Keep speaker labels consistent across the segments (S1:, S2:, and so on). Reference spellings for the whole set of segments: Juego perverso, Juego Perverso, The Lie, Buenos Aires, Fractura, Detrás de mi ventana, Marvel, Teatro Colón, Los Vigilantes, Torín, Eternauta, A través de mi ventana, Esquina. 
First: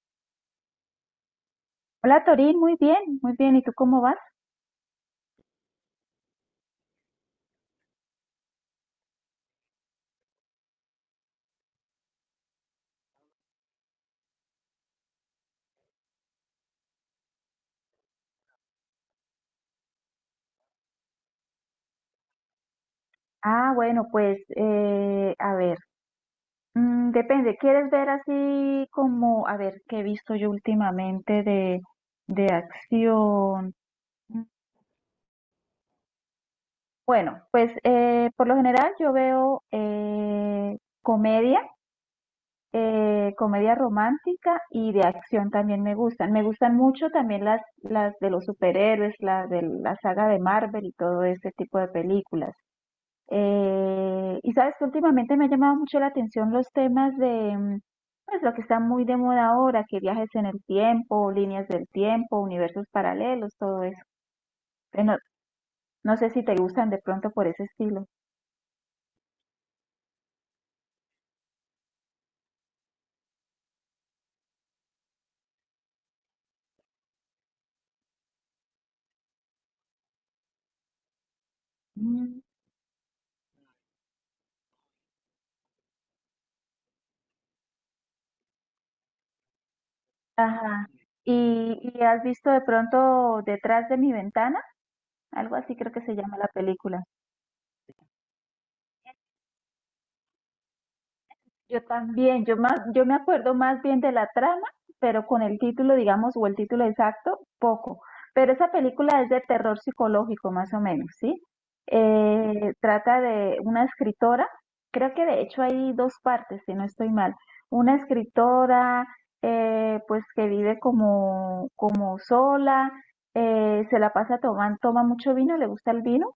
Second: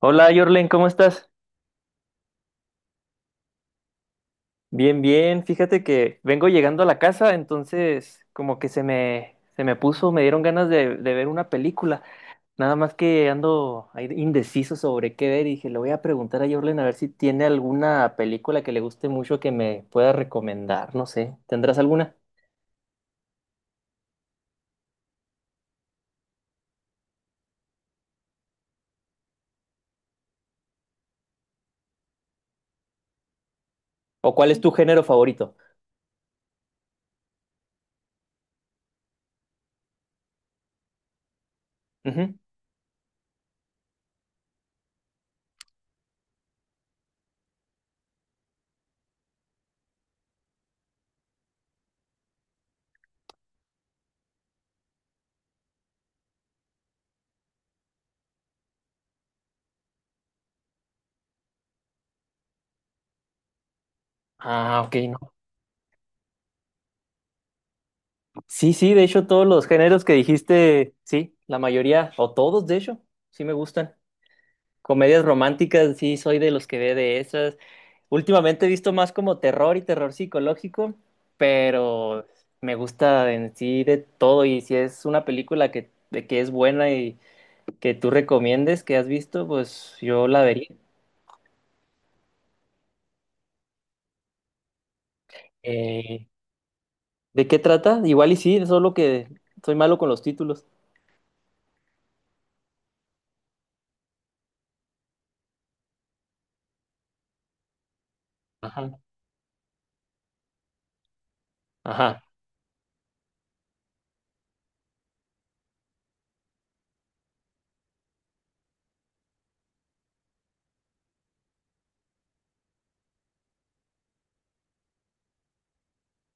S1: Hola, Yorlen, ¿cómo estás?
S2: Hola Torín, muy bien, muy bien. ¿Y tú cómo vas?
S1: Bien, bien. Fíjate que vengo llegando a la casa, entonces como que se me puso, me dieron ganas de ver una película. Nada más que ando ahí indeciso sobre qué ver y dije, le voy a preguntar a Yorlen a ver si tiene alguna película que le guste mucho que me pueda recomendar. No sé, ¿tendrás alguna?
S2: Ah, bueno, pues a ver, depende. ¿Quieres ver así como, a ver, qué he visto yo últimamente de acción?
S1: ¿O
S2: Mm,
S1: cuál es tu género favorito?
S2: Bueno, pues por lo general yo veo comedia.
S1: Ujú.
S2: Comedia romántica y de acción también me gustan. Me gustan mucho también las de los superhéroes, las de la saga de Marvel y todo ese tipo de películas. Y sabes que últimamente me ha llamado mucho la atención los temas de, pues lo que está muy de moda ahora, que viajes en el tiempo, líneas del tiempo, universos paralelos, todo eso.
S1: Ah, ok,
S2: No,
S1: no.
S2: no sé si te gustan de pronto por ese estilo.
S1: Sí, sí, de hecho todos los géneros que dijiste, sí, la mayoría, o todos de hecho, sí me gustan. Comedias románticas, sí, soy de los que ve de esas. Últimamente he visto más como terror y terror psicológico, pero
S2: Mm.
S1: me gusta en sí de todo y si es una película que, de que es buena y que tú recomiendes, que has visto, pues yo la vería.
S2: Ajá. ¿Y has visto de pronto detrás de mi ventana? Algo así creo que se
S1: Eh,
S2: llama la película.
S1: ¿De qué trata? Igual y sí, solo que soy malo con los títulos.
S2: Yo también, yo más, yo me acuerdo más bien de la trama, pero con el título, digamos, o el título exacto, poco. Pero esa
S1: Ajá.
S2: película es de terror psicológico, más o menos, ¿sí?
S1: Ajá,
S2: Trata de una escritora, creo que de hecho hay dos partes, si no estoy mal. Una escritora, pues que vive como, como sola, se la pasa tomando, toma mucho vino, le gusta el vino,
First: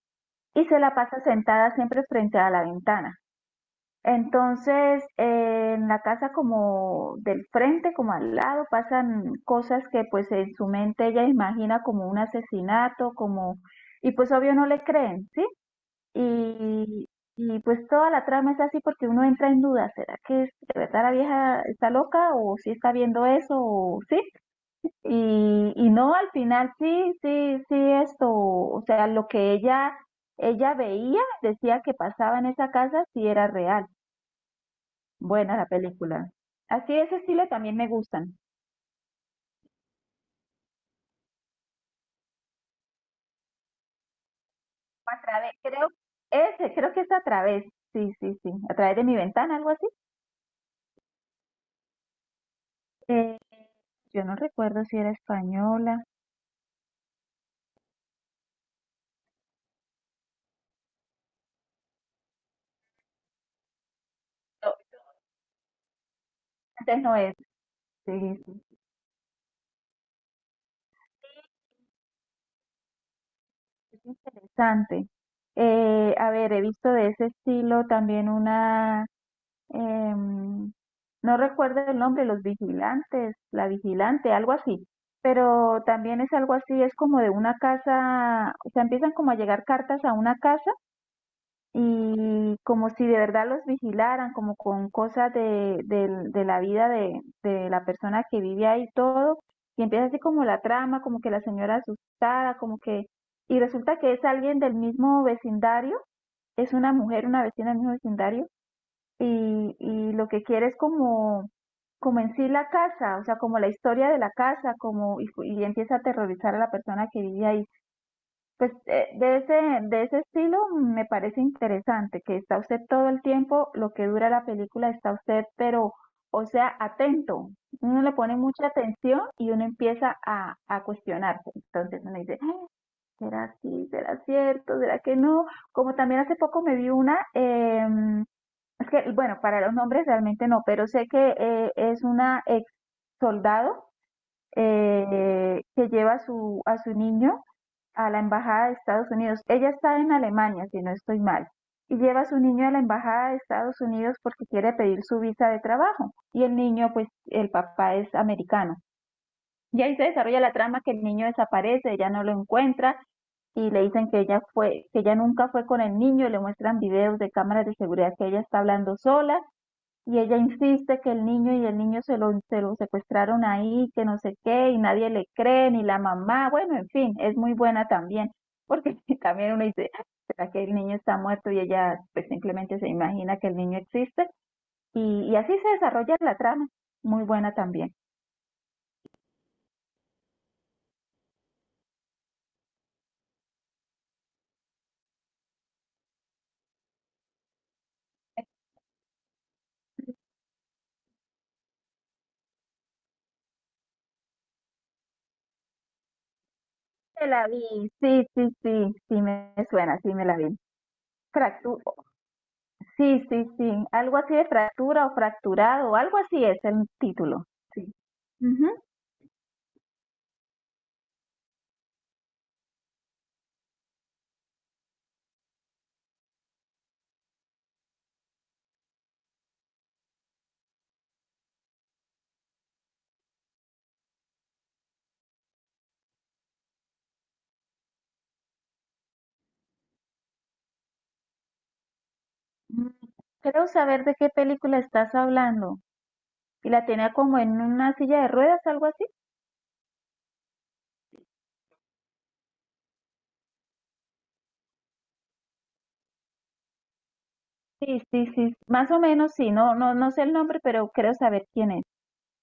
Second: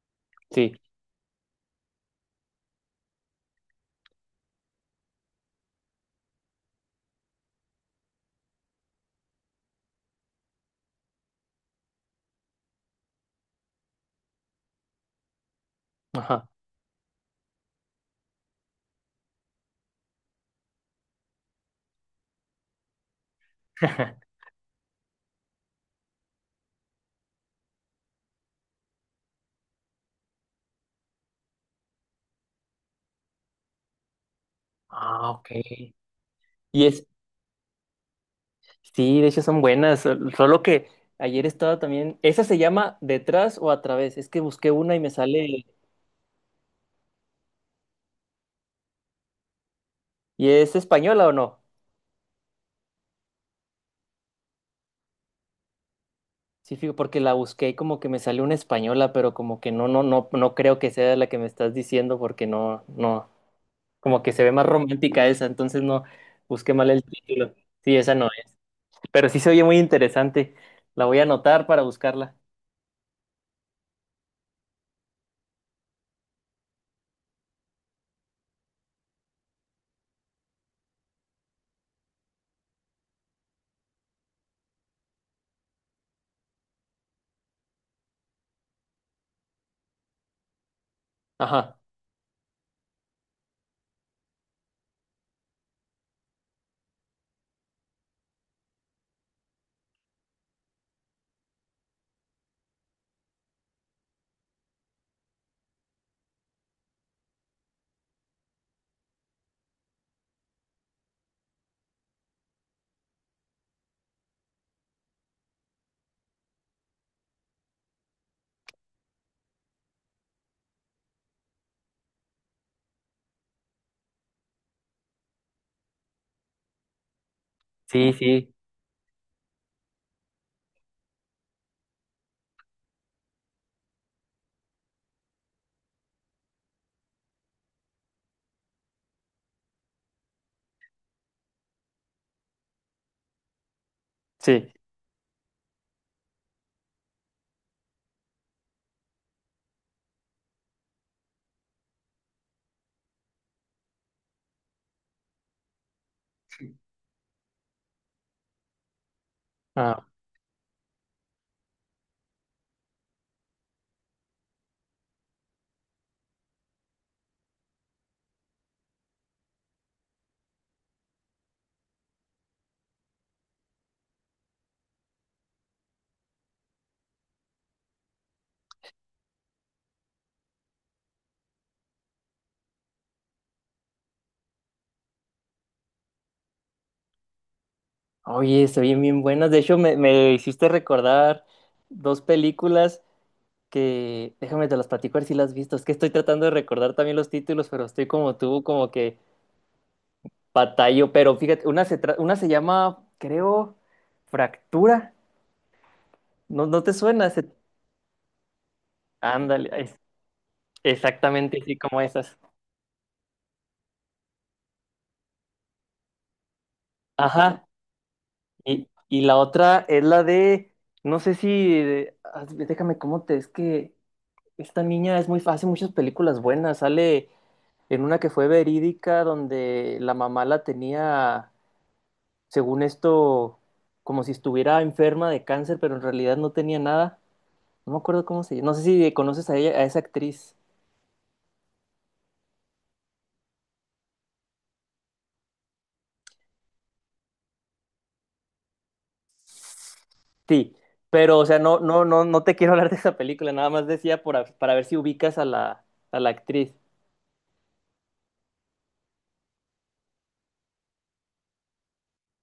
S2: y
S1: sí.
S2: se la pasa sentada siempre frente a la ventana. Entonces, en la casa como del frente, como al lado, pasan cosas que pues en su mente ella imagina como un asesinato, como, y pues obvio no le creen, ¿sí?
S1: Ajá.
S2: Y, y pues toda la trama es así porque uno entra en duda, ¿será que es, de verdad la vieja está loca o sí está viendo eso o sí? Y no, al final sí, sí, sí, esto, o sea, lo que ella veía, decía que pasaba en esa casa, sí era real.
S1: Ah, ok.
S2: Buena la película.
S1: ¿Y
S2: Así de
S1: es,
S2: ese estilo también me gustan.
S1: sí, de hecho son buenas, solo que ayer estaba también, esa se llama Detrás o a través, es que busqué una y me
S2: A través,
S1: sale,
S2: creo, ese, creo que es a través, sí, sí, sí, a través de mi ventana, algo así.
S1: ¿y es española o no?
S2: Eh, yo no recuerdo si era española.
S1: Sí, fijo, porque la busqué y como que me salió una española, pero como que no creo que sea la que me estás diciendo porque no, no, como que se ve más
S2: No,
S1: romántica esa, entonces no, busqué mal
S2: antes
S1: el
S2: no es,
S1: título. Sí,
S2: sí,
S1: esa no
S2: sí,
S1: es,
S2: sí,
S1: pero sí se oye muy interesante, la voy a anotar para buscarla.
S2: es interesante. A ver, he visto de ese estilo también una, em, no recuerdo el nombre, Los Vigilantes, La Vigilante, algo así. Pero también es algo así, es como de una casa, o sea, empiezan como a llegar cartas a una casa
S1: Ajá,
S2: y como si de verdad los vigilaran, como con cosas de, del- de la vida de la persona que vive ahí y todo, y empieza así como la trama, como que la señora asustada, como que, y resulta que es alguien del mismo vecindario, es una mujer, una vecina del mismo vecindario, y lo que quiere es como, como en sí la casa, o sea, como la historia de la casa, como, y empieza a aterrorizar a la persona que vive ahí. Pues de ese estilo me parece interesante, que está usted todo el tiempo, lo que dura la película está usted, pero, o sea, atento. Uno
S1: sí,
S2: le pone
S1: sí,
S2: mucha atención y uno empieza a cuestionarse. Entonces uno dice, "Ah, ¿será así? ¿Será cierto? ¿Será que no?" Como también hace poco me vi una, es que, bueno, para los nombres realmente no, pero sé que es una ex soldado
S1: sí.
S2: que lleva a su niño a la embajada de Estados Unidos. Ella está en Alemania, si no estoy mal, y lleva a su niño a la embajada de Estados Unidos porque quiere pedir su visa de trabajo. Y el niño, pues el papá es americano. Y ahí se
S1: Ah.
S2: desarrolla la trama que el niño desaparece, ella no lo encuentra y le dicen que ella fue, que ella nunca fue con el niño, le muestran videos de cámaras de seguridad que ella está hablando sola y ella insiste que el niño y el niño se lo secuestraron ahí, que no sé qué, y nadie le cree, ni la mamá, bueno, en fin, es muy buena también, porque también uno dice, "Ay, ¿será que el niño está muerto?" Y ella pues simplemente se imagina que el niño existe, y así se desarrolla la trama, muy buena también.
S1: Oye, se oyen bien buenas. De hecho, me hiciste recordar dos películas que, déjame te las platico a ver si las has visto. Es que estoy tratando de recordar también los títulos, pero estoy como tú, como que batallo. Pero fíjate, una se llama, creo, Fractura. ¿No, no te
S2: Me
S1: suena?
S2: la vi, sí, sí, sí, sí me
S1: Ándale,
S2: suena, sí me la vi.
S1: exactamente así
S2: Fractu
S1: como esas.
S2: sí, sí, sí, algo así de fractura o fracturado, algo así es el título,
S1: Ajá.
S2: sí. Ujú.
S1: Y la otra es la de, no sé si, déjame cómo te, es que esta niña es muy, hace muchas películas buenas. Sale en una que fue verídica, donde la mamá la tenía, según esto, como si estuviera enferma de cáncer, pero en realidad no tenía nada. No me acuerdo cómo se llama. No sé si conoces a ella, a esa actriz.
S2: Mm. Creo saber de qué película estás hablando. Y la tenía como en una silla de ruedas, algo así.
S1: Sí, pero, o sea, no te quiero hablar de esa película, nada más decía por para ver si ubicas a la actriz.
S2: Sí, sí, sí. Más o menos, sí. No, no, no sé el nombre, pero creo saber quién es.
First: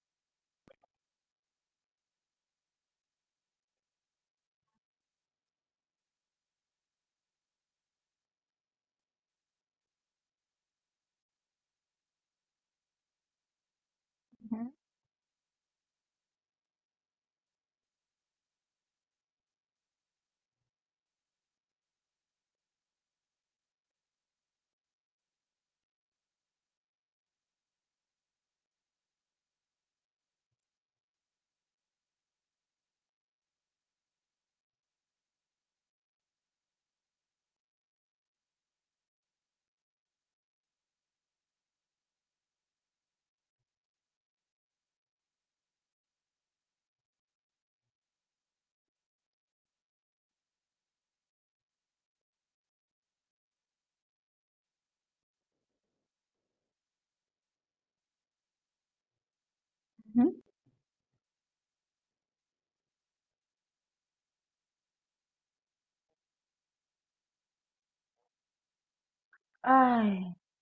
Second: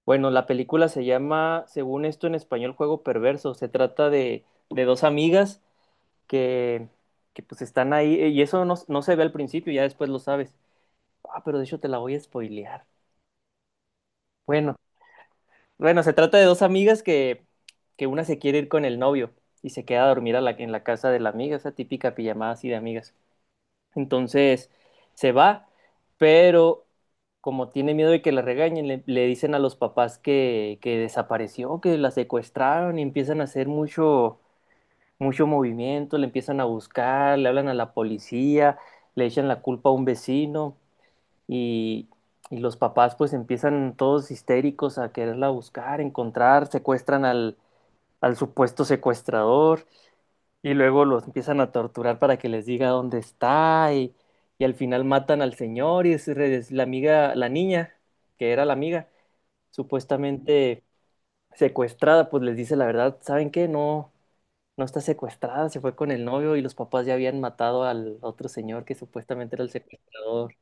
S1: Bueno, la película se llama, según esto en español, Juego Perverso. Se trata de dos amigas que, que pues están ahí, y eso no, no se ve al principio, ya después lo sabes. Ah, pero de hecho te la voy a spoilear.
S2: Ujú,
S1: Bueno, bueno, se trata de dos amigas que una se quiere ir con el novio y se queda a dormir en la casa de la amiga, esa típica pijamada así de amigas. Entonces se va, pero como tiene miedo de que la regañen, le dicen a los papás que desapareció, que la secuestraron y empiezan a hacer mucho, mucho movimiento, le empiezan a buscar, le hablan a la policía, le echan la culpa a un vecino. Y, y los papás pues empiezan todos histéricos a quererla buscar, encontrar, secuestran al supuesto secuestrador y luego los empiezan a torturar para que les diga dónde está y al final matan al señor y es la amiga, la niña, que era la amiga,
S2: ujú.
S1: supuestamente secuestrada, pues les dice la verdad, ¿saben qué? No, no está secuestrada, se fue con el novio y los papás ya habían matado al otro señor que supuestamente era el
S2: Ay.
S1: secuestrador.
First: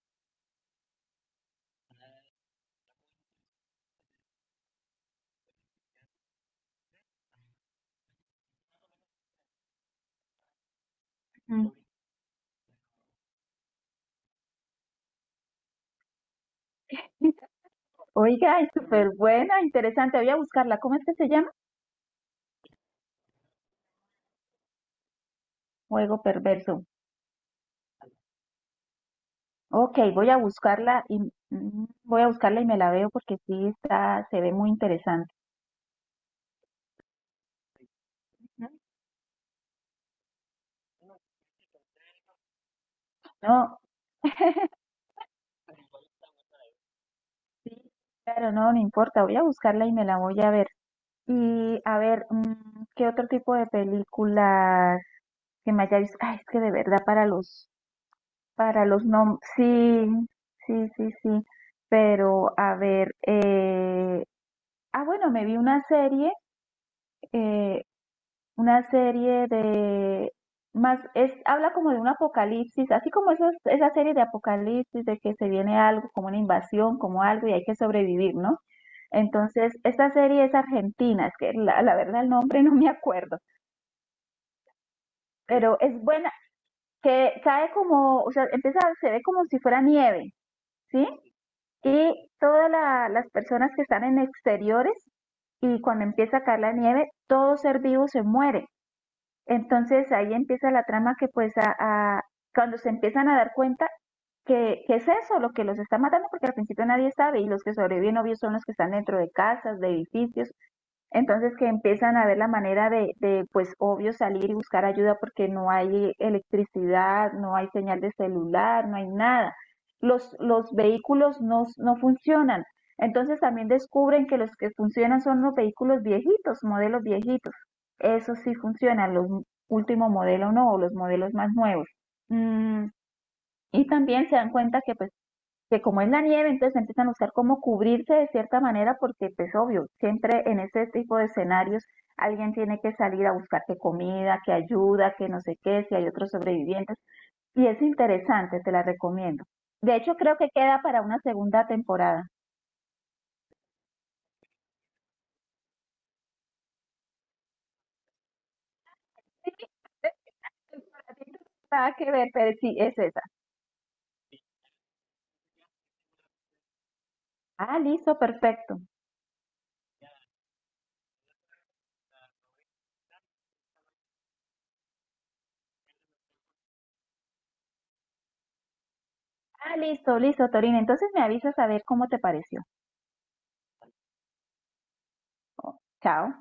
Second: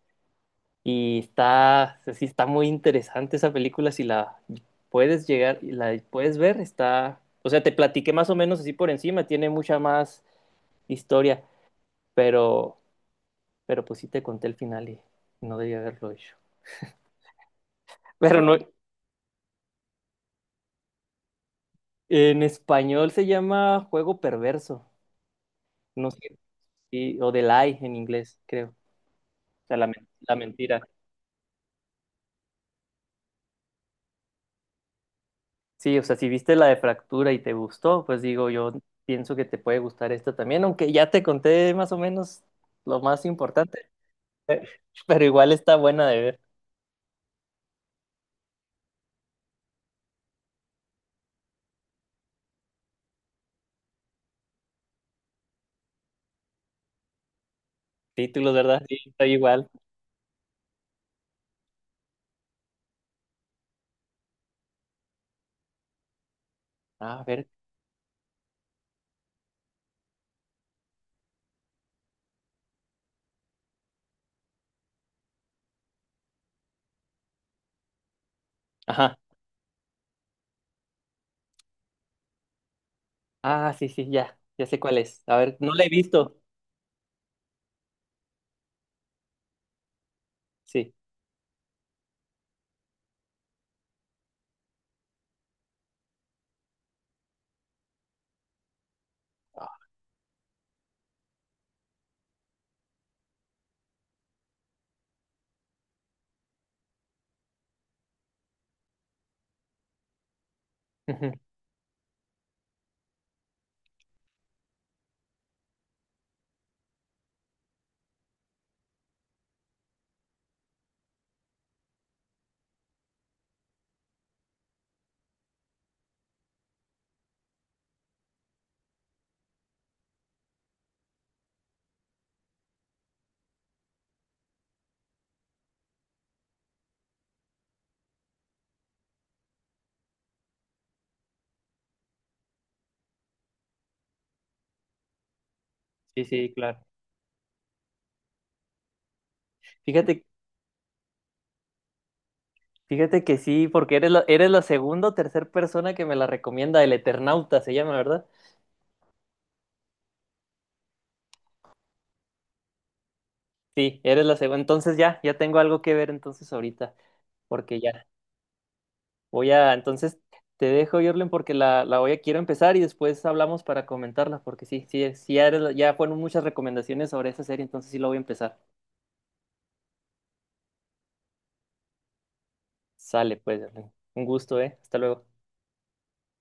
S1: Y está, sí, está muy interesante esa película, si la puedes llegar, la puedes ver, está, o sea, te platiqué más o menos así por encima, tiene mucha más historia,
S2: Mm.
S1: pero, pero pues sí te conté el final y no debía haberlo hecho. Pero no,
S2: Oiga, es súper buena, interesante. Voy a buscarla. ¿Cómo es que se llama?
S1: en español se llama Juego Perverso, no
S2: Juego
S1: sé,
S2: perverso.
S1: sí, o The Lie en inglés, creo, o sea, la,
S2: Ok, voy
S1: la
S2: a
S1: mentira.
S2: buscarla y voy a buscarla y me la veo porque sí está, se ve muy interesante.
S1: Sí, o sea, si viste la de Fractura y te gustó, pues digo,
S2: Ujú.
S1: yo pienso que te puede gustar esta también, aunque ya te conté más o menos lo más
S2: No,
S1: importante, pero igual está buena de ver.
S2: sí, claro, no, no importa. Voy a buscarla y me la voy a ver. Y a ver, ¿qué otro tipo de películas que me haya visto? Ay, es que de verdad
S1: Títulos, ¿verdad?
S2: para
S1: Sí,
S2: los
S1: está
S2: nombres,
S1: igual.
S2: sí, sí, sí, sí. Pero a ver, ah, bueno, me vi
S1: A ver,
S2: eh, una serie de más, es, habla como de un apocalipsis, así como esas, esa serie de apocalipsis, de que se viene algo, como una invasión, como algo, y hay que sobrevivir, ¿no?
S1: ajá.
S2: Entonces, esta serie es argentina, es que la verdad el nombre no me acuerdo
S1: Ah, sí, sí, ya, ya sé cuál es. A ver, no
S2: pero
S1: la he
S2: es buena,
S1: visto.
S2: que cae como, o sea, empieza, se ve como si fuera nieve,
S1: Sí.
S2: ¿sí? Y todas la- las personas que están en exteriores y cuando empieza a caer la nieve, todo ser vivo se muere. Entonces ahí empieza la trama que pues a- cuando se empiezan a dar cuenta que es eso lo que los está matando, porque al principio nadie sabe y los que sobreviven obvio son los que están dentro de casas, de edificios
S1: Ujú.
S2: entonces que empiezan a ver la manera de, pues obvio salir y buscar ayuda porque no hay electricidad, no hay señal de celular, no hay nada. Los vehículos no, no funcionan. Entonces también descubren que los que funcionan son los vehículos viejitos, modelos viejitos. Eso sí funcionan, los último modelo no, o los modelos más nuevos. Mm, y también se dan cuenta que pues que como es la nieve, entonces empiezan a buscar cómo cubrirse de cierta manera, porque pues obvio, siempre en este tipo de escenarios alguien tiene que salir a buscar que comida, que ayuda, que no sé qué, si hay
S1: Sí,
S2: otros
S1: sí, claro.
S2: sobrevivientes, y es interesante, te la recomiendo. De hecho,
S1: Fíjate,
S2: creo que queda para una segunda temporada.
S1: fíjate que sí, porque eres la segunda o tercera persona que me la recomienda, el Eternauta se llama, ¿verdad?
S2: Sí, nada que ver, pero sí, es esa.
S1: Sí, eres la segunda. Entonces ya, ya tengo algo que ver entonces ahorita,
S2: Ah,
S1: porque ya.
S2: listo, perfecto.
S1: Voy a, entonces te dejo, Jorlen, porque la voy a, quiero empezar y después hablamos para comentarla, porque sí, sí, sí, ya, ya fueron muchas recomendaciones sobre esa serie, entonces sí la voy a empezar.
S2: Ah, listo, listo, Torina. Entonces me avisas a ver cómo te pareció.
S1: Sale, pues, Jorlen. Un gusto, ¿eh? Hasta luego.
S2: Oh, chao.